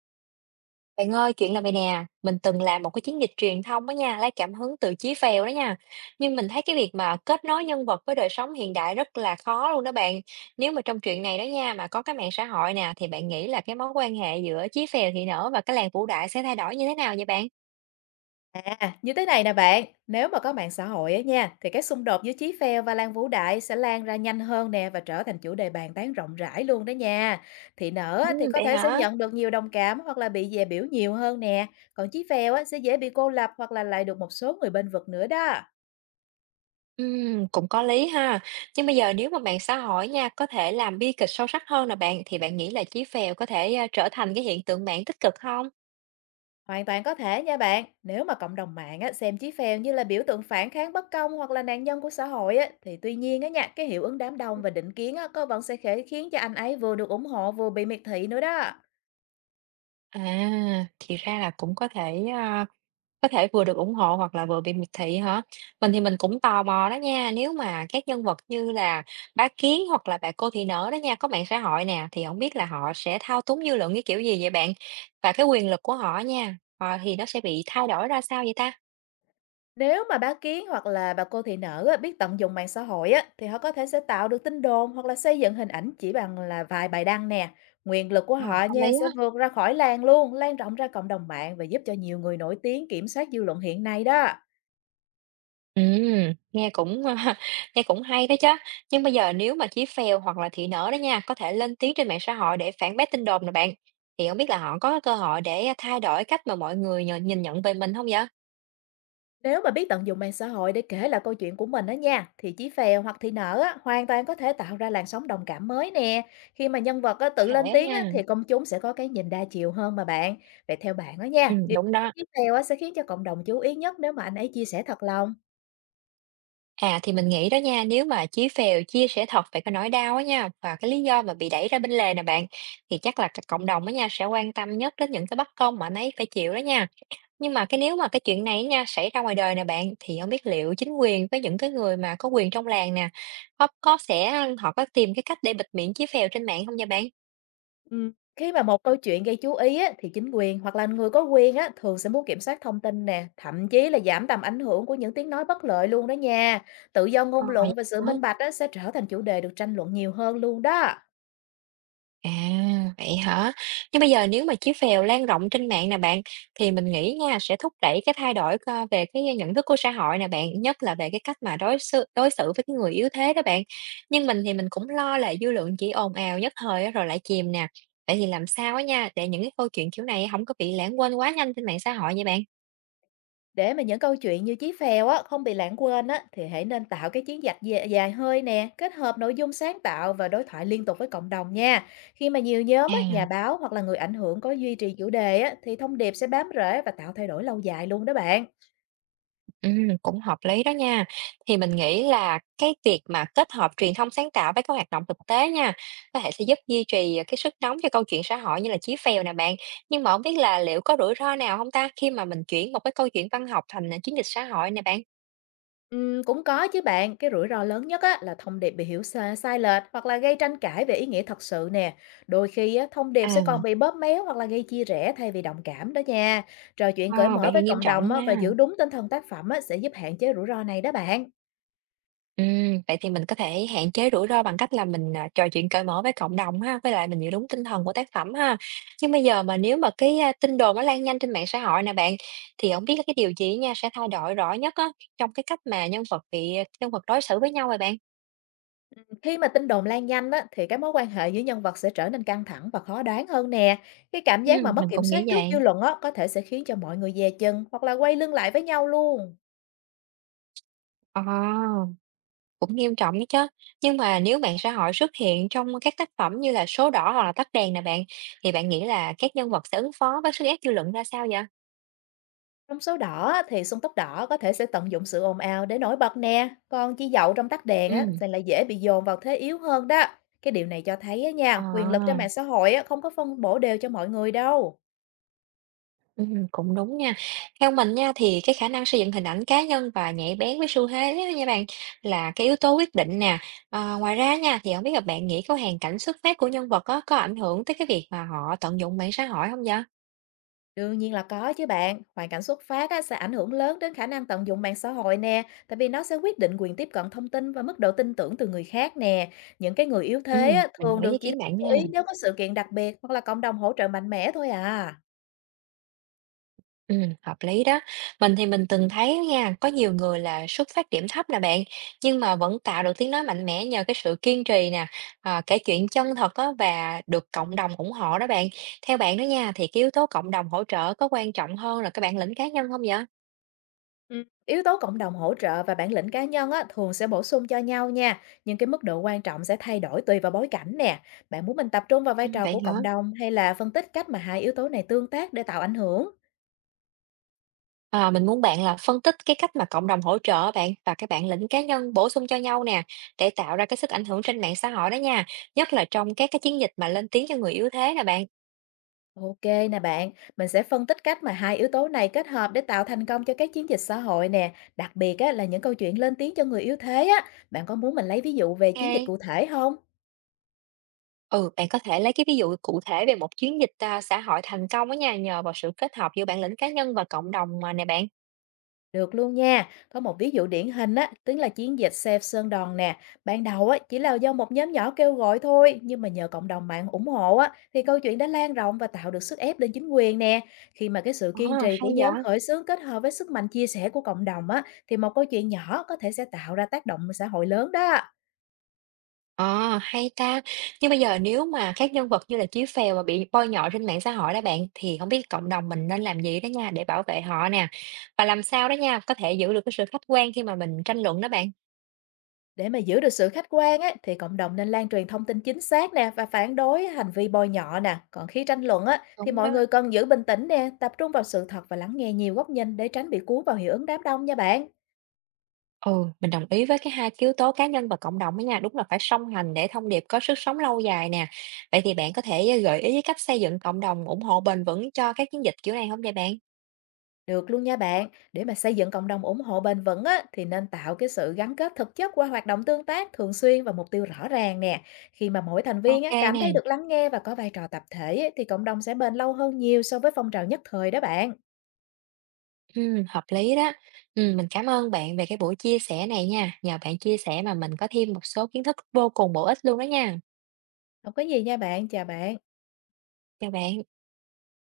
Bạn ơi, chuyện là vậy nè, mình từng làm một cái chiến dịch truyền thông đó nha, lấy cảm hứng từ Chí Phèo đó nha. Nhưng mình thấy cái việc mà kết nối nhân vật với đời sống hiện đại rất là khó luôn đó bạn. Nếu mà trong chuyện này đó nha, mà có cái mạng xã hội nè, thì bạn nghĩ là cái mối quan hệ giữa Chí Phèo thị nở và cái làng Vũ Đại sẽ thay đổi như thế nào vậy bạn? À, như thế này nè bạn, nếu mà có mạng xã hội á nha, thì các xung đột giữa Chí Phèo và Lan Vũ Đại sẽ lan ra nhanh hơn nè và trở thành chủ đề bàn tán rộng rãi luôn đó nha. Thị nở Ừ, á, thì có vậy thể sẽ hả? nhận được nhiều đồng cảm hoặc là bị dè biểu nhiều hơn nè, còn Chí Phèo á, sẽ dễ bị cô lập hoặc là lại được một số người bên vực nữa đó. Ừ, cũng có lý ha. Nhưng bây giờ nếu mà mạng xã hội nha, có thể làm bi kịch sâu sắc hơn là bạn, thì bạn nghĩ là Chí Phèo có thể trở thành cái hiện tượng mạng tích cực không? Hoàn toàn có thể nha bạn, nếu mà cộng đồng mạng á, xem Chí Phèo như là biểu tượng phản kháng bất công hoặc là nạn nhân của xã hội á, thì tuy nhiên á nha, cái hiệu ứng đám đông và định kiến á, có vẫn sẽ khẽ khiến cho anh ấy vừa được ủng hộ vừa bị miệt thị nữa đó. À, thì ra là cũng có thể. Có thể vừa được ủng hộ hoặc là vừa bị miệt thị hả? Mình thì mình cũng tò mò đó nha, nếu mà các nhân vật như là Bá Kiến hoặc là Bà Cô Thị Nở đó nha, có mạng xã hội nè, thì không biết là họ sẽ thao túng dư luận cái kiểu gì vậy bạn? Và cái quyền lực của họ nha, thì nó sẽ bị thay đổi ra sao vậy ta? Nếu mà báo kiến hoặc là bà cô thị nở á, biết tận dụng mạng xã hội á, thì họ có thể sẽ tạo được tin đồn hoặc là xây dựng hình ảnh chỉ bằng là vài bài đăng nè. Quyền lực của Ờ, họ có lý nha á. sẽ vượt ra khỏi làng luôn, lan rộng ra cộng đồng mạng và giúp cho nhiều người nổi tiếng kiểm soát dư luận hiện nay đó. Nghe cũng nghe cũng hay đó chứ. Nhưng bây giờ nếu mà Chí Phèo hoặc là Thị Nở đó nha, có thể lên tiếng trên mạng xã hội để phản bác tin đồn nè bạn, thì không biết là họ có cơ hội để thay đổi cách mà mọi người nhìn nhận về mình không vậy? Nếu mà biết tận dụng mạng xã hội để kể lại câu chuyện của mình đó nha, thì Chí Phèo hoặc Thị Nở á, hoàn toàn có thể tạo ra làn sóng đồng cảm mới nè. Khi mà nhân vật á, Có tự lên thể tiếng á, nha, thì công chúng sẽ có cái nhìn đa chiều hơn mà bạn. Vậy theo bạn đó nha, điều đúng đó. Chí Phèo á, sẽ khiến cho cộng đồng chú ý nhất nếu mà anh ấy chia sẻ thật lòng. À, thì mình nghĩ đó nha, nếu mà Chí Phèo chia sẻ thật về cái nỗi đau á nha, và cái lý do mà bị đẩy ra bên lề nè bạn, thì chắc là cái cộng đồng á nha, sẽ quan tâm nhất đến những cái bất công mà anh ấy phải chịu đó nha. Nhưng mà cái nếu mà cái chuyện này á nha, xảy ra ngoài đời nè bạn, thì không biết liệu chính quyền với những cái người mà có quyền trong làng nè, có sẽ họ có tìm cái cách để bịt miệng Chí Phèo trên mạng không nha bạn? Ừ. Khi mà một câu chuyện gây chú ý á, thì chính quyền hoặc là người có quyền á, thường sẽ muốn kiểm soát thông tin nè, thậm chí là giảm tầm ảnh hưởng của những tiếng nói bất lợi luôn đó nha. Tự do Ờ, ngôn vậy luận và sự hả? minh bạch á, sẽ trở thành chủ đề được tranh luận nhiều hơn luôn đó. À, vậy hả? Nhưng bây giờ nếu mà chí phèo lan rộng trên mạng nè bạn, thì mình nghĩ nha sẽ thúc đẩy cái thay đổi co về cái nhận thức của xã hội nè bạn, nhất là về cái cách mà đối xử với cái người yếu thế đó bạn. Nhưng mình thì mình cũng lo là dư luận chỉ ồn ào nhất thời á, rồi lại chìm nè. Vậy thì làm sao á nha, để những cái câu chuyện kiểu này không có bị lãng quên quá nhanh trên mạng xã hội vậy bạn? Để mà những câu chuyện như Chí Phèo á không bị lãng quên á, thì hãy nên tạo cái chiến dịch dài, dài hơi nè, kết hợp nội dung sáng tạo và đối thoại liên tục với cộng đồng nha. Khi mà nhiều nhóm á, À. nhà báo hoặc là người ảnh hưởng có duy trì chủ đề á, thì thông điệp sẽ bám rễ và tạo thay đổi lâu dài luôn đó bạn. Cũng hợp lý đó nha. Thì mình nghĩ là cái việc mà kết hợp truyền thông sáng tạo với các hoạt động thực tế nha, có thể sẽ giúp duy trì cái sức nóng cho câu chuyện xã hội như là Chí Phèo nè bạn. Nhưng mà không biết là liệu có rủi ro nào không ta khi mà mình chuyển một cái câu chuyện văn học thành chiến dịch xã hội nè bạn? Cũng có chứ bạn, cái rủi ro lớn nhất á, là thông điệp bị hiểu sai, sai lệch hoặc là gây tranh cãi về ý nghĩa thật sự nè. Đôi khi á, thông điệp sẽ còn À. bị bóp méo hoặc là gây chia rẽ thay vì đồng cảm đó nha. Trò chuyện cởi Ờ, mở vậy thì với nghiêm cộng trọng đồng á, và nha. giữ đúng tinh thần tác phẩm á, sẽ giúp hạn chế rủi ro này đó bạn. Vậy thì mình có thể hạn chế rủi ro bằng cách là mình, trò chuyện cởi mở với cộng đồng ha, với lại mình giữ đúng tinh thần của tác phẩm ha. Nhưng bây giờ mà nếu mà tin đồn nó lan nhanh trên mạng xã hội nè bạn, thì không biết là cái điều gì nha sẽ thay đổi rõ nhất á, trong cái cách mà nhân vật đối xử với nhau vậy bạn? Khi mà tin đồn lan nhanh á, thì cái mối quan hệ giữa nhân vật sẽ trở nên căng thẳng và khó đoán hơn nè. Cái cảm giác mà Mình mất kiểm cũng nghĩ soát trước dư vậy. luận á, có thể sẽ khiến cho mọi người dè chừng hoặc là quay lưng lại với nhau luôn. Ờ, cũng nghiêm trọng đấy chứ. Nhưng mà nếu mạng xã hội xuất hiện trong các tác phẩm như là Số Đỏ hoặc là Tắt Đèn nè bạn, thì bạn nghĩ là các nhân vật sẽ ứng phó với sức ép dư luận ra sao vậy? Trong số đỏ á, thì sung tóc đỏ có thể sẽ tận dụng sự ồn ào để nổi bật nè, còn chi dậu trong tắt đèn á Ừm, thì lại dễ bị dồn vào thế yếu hơn đó. Cái điều này cho thấy á nha, quyền lực trên mạng ờ. xã hội á không có phân bổ đều cho mọi người đâu. Cũng đúng nha. Theo mình nha, thì cái khả năng xây dựng hình ảnh cá nhân và nhạy bén với xu thế á nha bạn, là cái yếu tố quyết định nè. Ờ, ngoài ra nha, thì không biết là bạn nghĩ có hoàn cảnh xuất phát của nhân vật á, có ảnh hưởng tới cái việc mà họ tận dụng mạng xã hội không vậy? Đương nhiên là có chứ bạn, hoàn cảnh xuất phát á, sẽ ảnh hưởng lớn đến khả năng tận dụng mạng xã hội nè, tại vì nó sẽ quyết định quyền tiếp cận thông tin và mức độ tin tưởng từ người khác nè. Những cái người yếu thế Ừm, á, mình đồng thường ý với ý được chỉ kiến bạn chú nha. ý nếu có sự kiện đặc biệt hoặc là cộng đồng hỗ trợ mạnh mẽ thôi à. Hợp lý đó. Mình thì mình từng thấy nha, có nhiều người là xuất phát điểm thấp nè bạn, nhưng mà vẫn tạo được tiếng nói mạnh mẽ nhờ cái sự kiên trì nè, kể chuyện chân thật á và được cộng đồng ủng hộ đó bạn. Theo bạn đó nha, thì cái yếu tố cộng đồng hỗ trợ có quan trọng hơn là cái bản lĩnh cá nhân không vậy? Yếu tố cộng đồng hỗ trợ và bản lĩnh cá nhân á, thường sẽ bổ sung cho nhau nha, nhưng cái mức độ quan trọng sẽ thay đổi tùy vào bối cảnh nè. Bạn muốn mình tập trung vào vai Ừ, trò vậy của hả? cộng đồng hay là phân tích cách mà hai yếu tố này tương tác để tạo ảnh hưởng? À, mình muốn bạn là phân tích cái cách mà cộng đồng hỗ trợ bạn và cái bản lĩnh cá nhân bổ sung cho nhau nè để tạo ra cái sức ảnh hưởng trên mạng xã hội đó nha, nhất là trong các cái chiến dịch mà lên tiếng cho người yếu thế nè bạn. Ok nè bạn, mình sẽ phân tích cách mà hai yếu tố này kết hợp để tạo thành công cho các chiến dịch xã hội nè, đặc biệt á, là những câu chuyện lên tiếng cho người yếu thế á. Bạn có muốn mình lấy ví dụ về chiến dịch Ok. cụ thể không? Ừ, bạn có thể lấy cái ví dụ cụ thể về một chiến dịch xã hội thành công á nha, nhờ vào sự kết hợp giữa bản lĩnh cá nhân và cộng đồng mà nè bạn. Được luôn nha. Có một ví dụ điển hình á, tức là chiến dịch Save Sơn Đòn nè. Ban đầu á, chỉ là do một nhóm nhỏ kêu gọi thôi, nhưng mà nhờ cộng đồng mạng ủng hộ á, thì câu chuyện đã lan rộng và tạo được sức ép lên chính quyền nè. Khi mà cái sự Ồ, kiên trì của hay nhóm vậy? khởi xướng kết hợp với sức mạnh chia sẻ của cộng đồng á, thì một câu chuyện nhỏ có thể sẽ tạo ra tác động xã hội lớn đó. À, hay ta. Nhưng bây giờ nếu mà các nhân vật như là Chí Phèo mà bị bôi nhọ trên mạng xã hội đó bạn, thì không biết cộng đồng mình nên làm gì đó nha để bảo vệ họ nè. Và làm sao đó nha, có thể giữ được cái sự khách quan khi mà mình tranh luận đó bạn. Để mà giữ được sự khách quan á, thì cộng đồng nên lan truyền thông tin chính xác nè và phản đối hành vi bôi nhọ nè. Còn khi tranh luận á, thì Đúng mọi đó. người cần giữ bình tĩnh nè, tập trung vào sự thật và lắng nghe nhiều góc nhìn để tránh bị cuốn vào hiệu ứng đám đông nha bạn. Ừ, mình đồng ý với cái hai cái yếu tố cá nhân và cộng đồng đó nha, đúng là phải song hành để thông điệp có sức sống lâu dài nè. Vậy thì bạn có thể gợi ý cái cách xây dựng cộng đồng ủng hộ bền vững cho các chiến dịch kiểu này không vậy bạn? Được luôn nha bạn. Để mà xây dựng cộng đồng ủng hộ bền vững á, thì nên tạo cái sự gắn kết thực chất qua hoạt động tương tác thường xuyên và mục tiêu rõ ràng nè. Khi mà mỗi thành viên Ok á, cảm nè, thấy được lắng nghe và có vai trò tập thể á, thì cộng đồng sẽ bền lâu hơn nhiều so với phong trào nhất thời đó bạn. ừ, hợp lý đó. Ừ, mình cảm ơn bạn về cái buổi chia sẻ này nha. Nhờ bạn chia sẻ mà mình có thêm một số kiến thức vô cùng bổ ích luôn đó nha. Không có gì nha bạn, chào bạn. Chào bạn.